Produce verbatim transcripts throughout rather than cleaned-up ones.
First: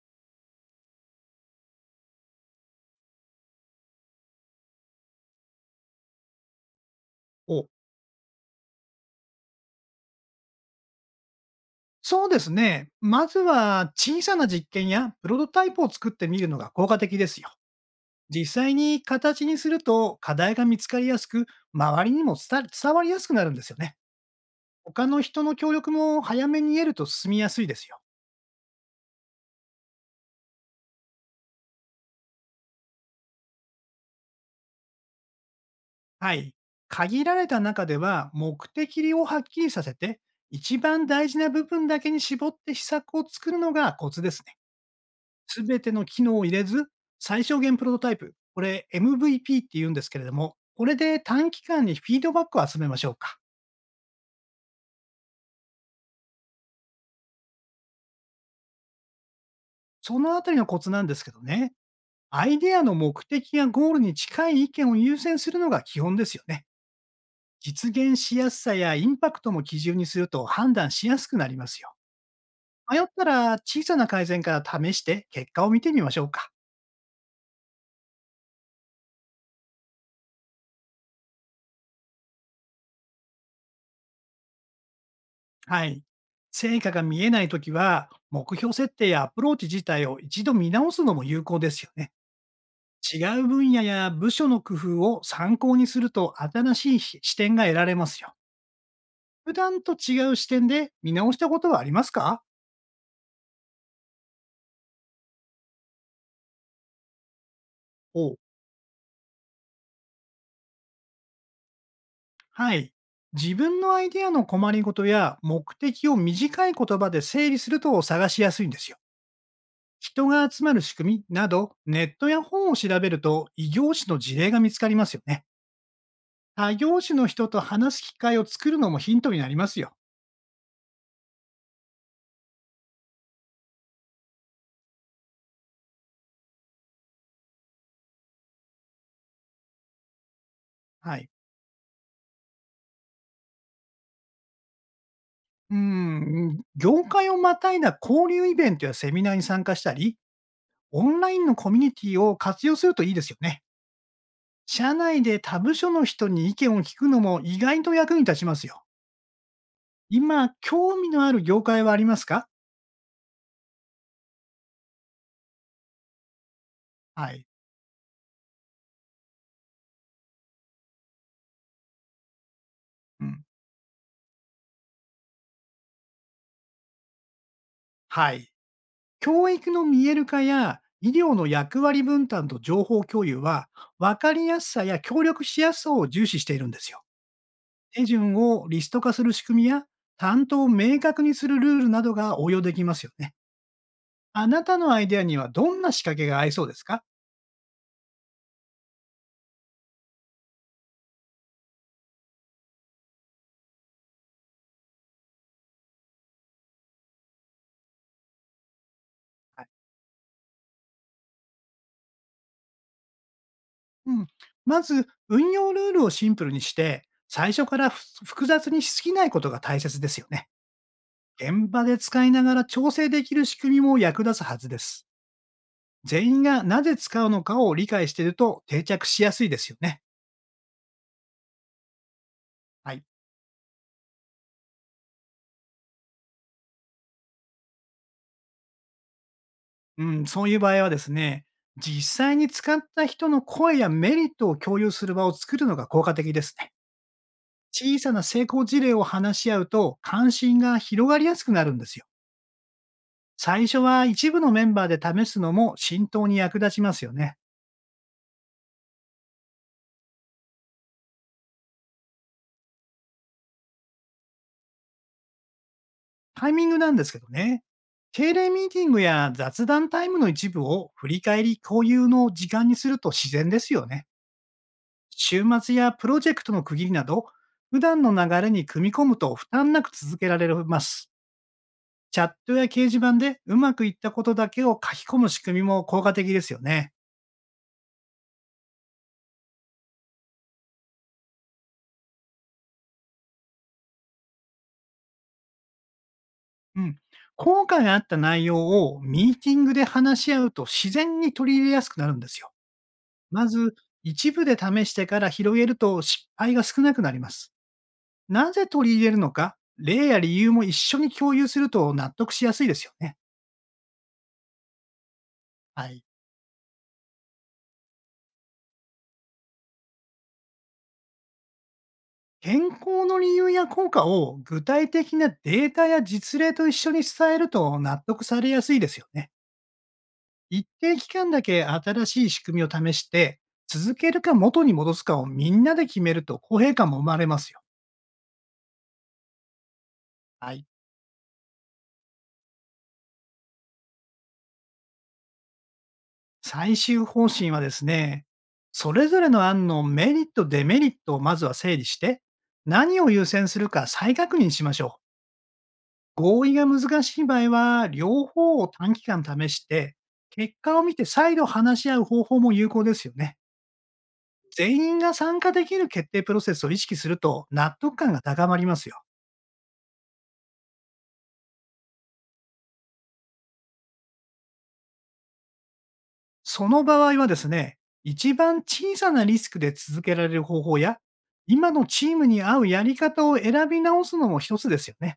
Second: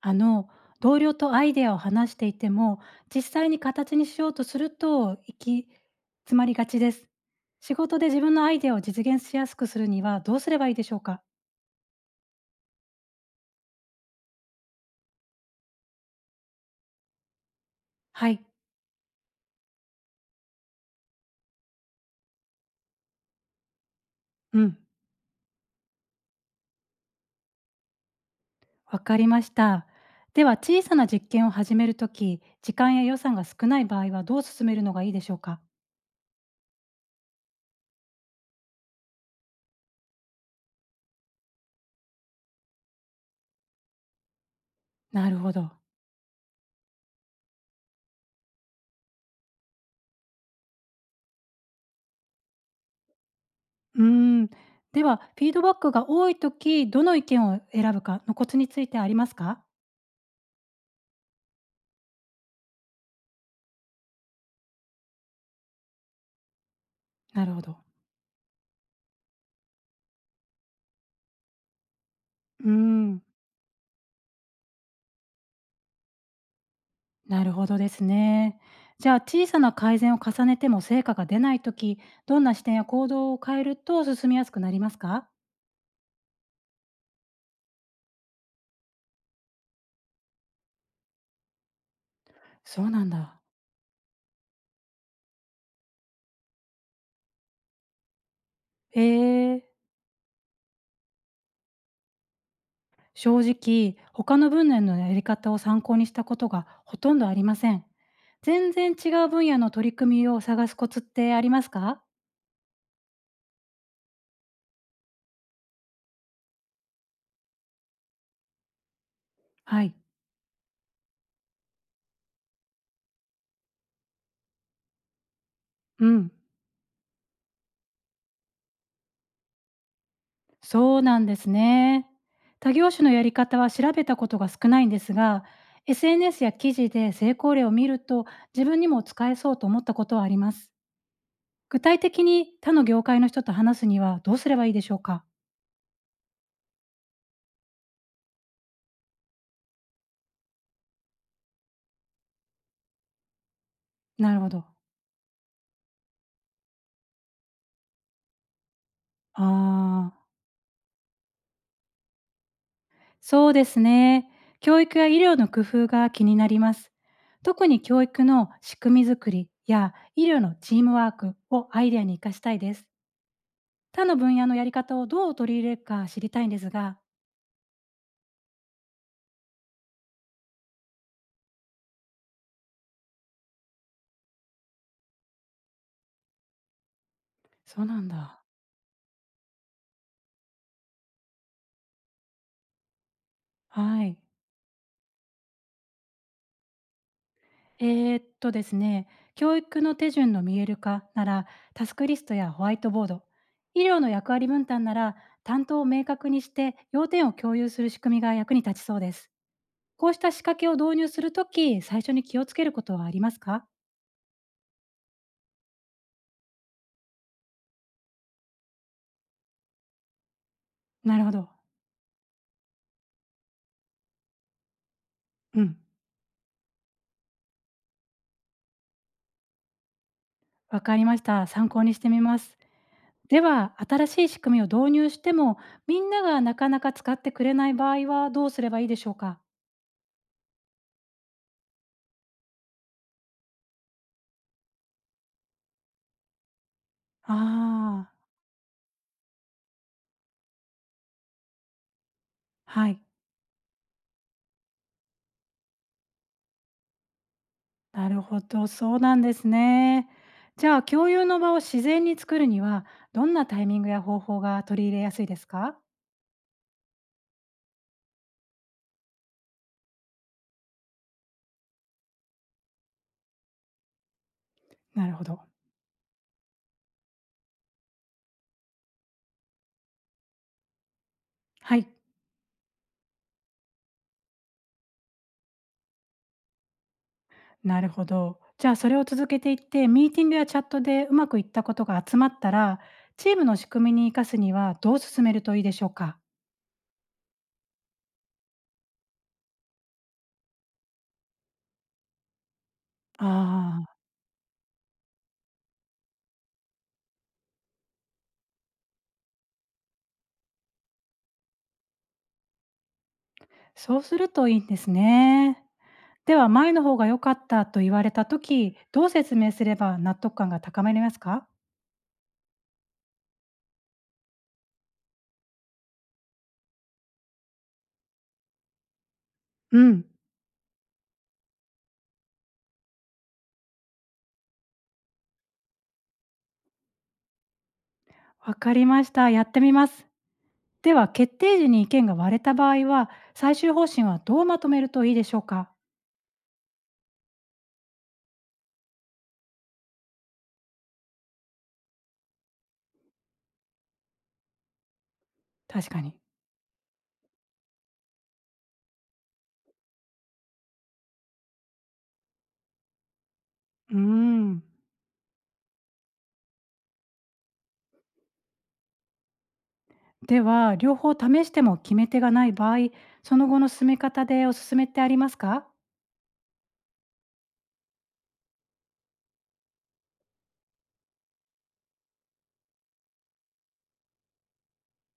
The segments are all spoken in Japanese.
あの同僚とアイデアを話していても実際に形にしようとすると行き詰まりがちです。お、仕事で自分のアイデアを実現しやすくするにはどうすればいいでしょうか？そうですね。まずは小さな実験やプロトタイプを作ってみるのが効果的ですよ。はい。実際に形にすると課題が見つかりやすく、周りにも伝伝わりやすくなるんですよね。うん。他の人の協力も早めに得ると進みやすいですよ。わかりました。では小さな実験を始めるとき時間や予算が少ない場合はどう進めるのがいいでしょうか？はい。限られた中では目的をはっきりさせて、一番大事な部分だけに絞って施策を作るのがコツですね。なるほど。全ての機能を入れず、最小限プロトタイプ、これ エムブイピー って言うんですけれども、これで短期間にフィードバックを集めましょうか。うーん。ではフィードバックが多いときどの意見を選ぶかのコツについてありますか？そのあたりのコツなんですけどね、アイデアの目的やゴールに近い意見を優先するのが基本ですよね。なるほど。実現しやすさやインパクトも基準にすると判断しやすくなりますよ。うー迷っん。たら小さな改善から試して結果を見てみましょうか。なるほどですね。じゃあ小さな改善を重ねても成果が出ないとき、どんな視点や行動を変えると進みやすくなりますか？はい。成果が見えないときは、目標設定やアプローチ自体を一度見直すのも有効ですよね。そうなん違だ。う分野や部署の工夫を参考にすると新しい視視点が得られますよ。え普ー、段と違う視点で見直したことはありますか？正直、他の分野のやり方を参考にしたことがほとんどありません。おう、全然違う分野の取り組みを探すコツってありますか？はい。自分のアイデアの困りごとや目的を短い言葉で整理すると探しやすいんですよ。はい。人が集まる仕組みなど、ネットや本を調べると異業種の事例が見つかりますよね。うん。他業種の人と話す機会を作るのもヒントになりますよ。そうなんですね。他業種のやり方は調べたことが少ないんですが、エスエヌエス や記事で成功例を見ると自分にも使えそうと思ったことはあります。はい。具体的に他の業界の人と話すにはどうすればいいでしょうか？うん、業界をまたいだ交流イベントやセミナーに参加したり、オンラインのコミュニティを活用するといいですよね。なるほど。社内で他部署の人に意見を聞くのも意外と役に立ちますよ。ああ、今、興味のある業界はありますか？そうですね。教育や医療の工夫が気になります。はい。特に教育の仕組み作りや医療のチームワークをアイデアに活かしたいです。うん。他の分野のやり方をどう取り入れるか知りたいんですが、はい。教育の見える化や医療の役割分担と情報共有は、分かりやすさや協力しやすさを重視しているんですよ。そうな手ん順だ。をリスト化する仕組みや、担当を明確にするルールなどが応用できますよね。はい。あなたのアイデアにはどんな仕掛けが合いそうですか？えーっとですね、教育の手順の見える化ならタスクリストやホワイトボード、医療の役割分担なら担当を明確にして要点を共有する仕組みが役に立ちそうです。はい。こうした仕掛けを導入するとき、最初に気をつけることはありますか？うん。まず、運用ルールをシンプルにして、最初からふ複雑にしすぎないことが大切ですよね。なるほど。現場で使いながら調整できる仕組みも役立つはずです。うん。全員がなぜ使うのかを理解していると定着しやすいですよね。わかりました。参考にしてみます。はい。では、新しい仕組みを導入しても、みんながなかなか使ってくれない場合はどうすればいいでしょうか？うん、そういう場合はですね、実際に使った人の声やメリットを共有する場を作るのが効果的ですね。小あさな成功事例を話し合うと関心が広がりやすくなるんですよ。あー、はい。最初は一部のメンバーで試すのも浸透に役立ちますよね。なるほど、そうなんですね。じゃあ、共有の場を自然に作るには、どんなタイミングや方法が取り入れやすいですか？タイミングなんですけどね。定例ミーティングや雑談タイムの一部を振り返り交流の時間にすると自然ですよね。なるほど。週末やプロジェクトの区切りなど、普段の流れに組み込むと負担なく続けられます。はい。チャットや掲示板でうまくいったことだけを書き込む仕組みも効果的ですよね。なるほど。じゃあ、それを続けていって、ミーティングやチャットでうまくいったことが集まったら、チームの仕組みに生かすにはどう進めるといいでしょうか？うん。効果があった内容をミーティングで話し合うと自然に取り入れやすくなるんですよ。まず、ああ、一部で試してから広げると失敗が少なくなります。なぜ取り入れるのか、例や理由も一緒に共有すると納得しやすいですよね。そうするといいんですね。はい。では、前の方が良かったと言われたとき、どう説明すれば納得感が高まりますか？健康の理由や効果を具体的なデータや実例と一緒に伝えると納得されやすいですよね。うん、一定期間だけ新しい仕組みを試して、続けるか元に戻すかをみんなで決めると公平感も生まれますよ。わかりました。やってみます。はい。では、決定時に意見が割れた場合は、最終方針はどうまとめるといいでしょうか？最終方針はですね、それぞれの案のメリット、デメリットをまずは整理して、何を優先するか再確認しましょう。確かに。合意が難しい場合は、両方を短期間試して、結果を見て再度話し合う方法も有効ですよね。うーん。全員が参加できる決定プロセスを意識すると納得感が高まりますよ。では、両方試しても決め手がない場合、その後の進め方でおすすめってありますか？その場合はですね、一番小さなリスクで続けられる方法や、今のチームに合うやり方を選び直すのも一つですよね。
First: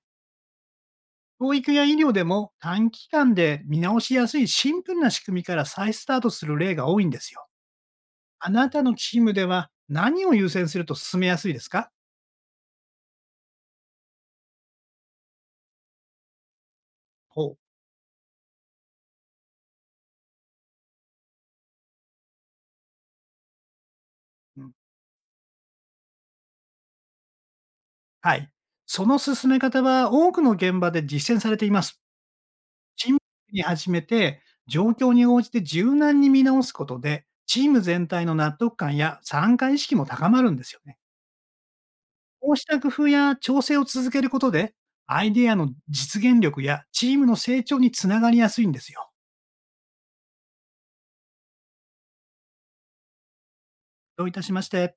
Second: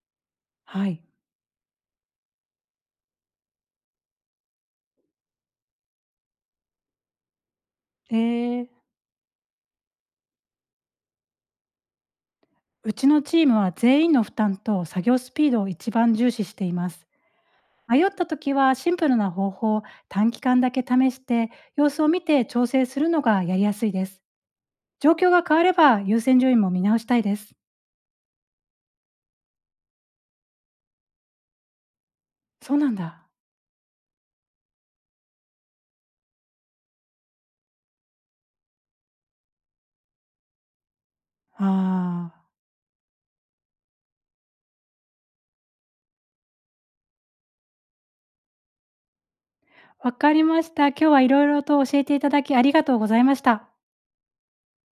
はい。教育や医療でも短期間で見直しやすいシンプルな仕組みから再スタートする例が多いんですよ。あなで、たのチームでは何を優先すると進めやすいですか？うちのチームは全員の負担と作業スピードを一番重視しています。ほう、迷った時はシンプルな方法を短期間だけ試して様子を見て調整するのがやりやすいです。うん。状況が変われば優先順位も見直したいです。はい。その進め方は多くの現場で実践されています。そうなんチームだ。に始めて、状況に応じて柔軟に見直すことで、チーム全体の納得感や参加意識も高まるんですよね。ああ、こうした工夫や調整を続けることで、アイデアの実現力やチームの成長につながりやすいんですよ。わかりました。今日は色々と教えていただきありがとうございました。どういたしまして。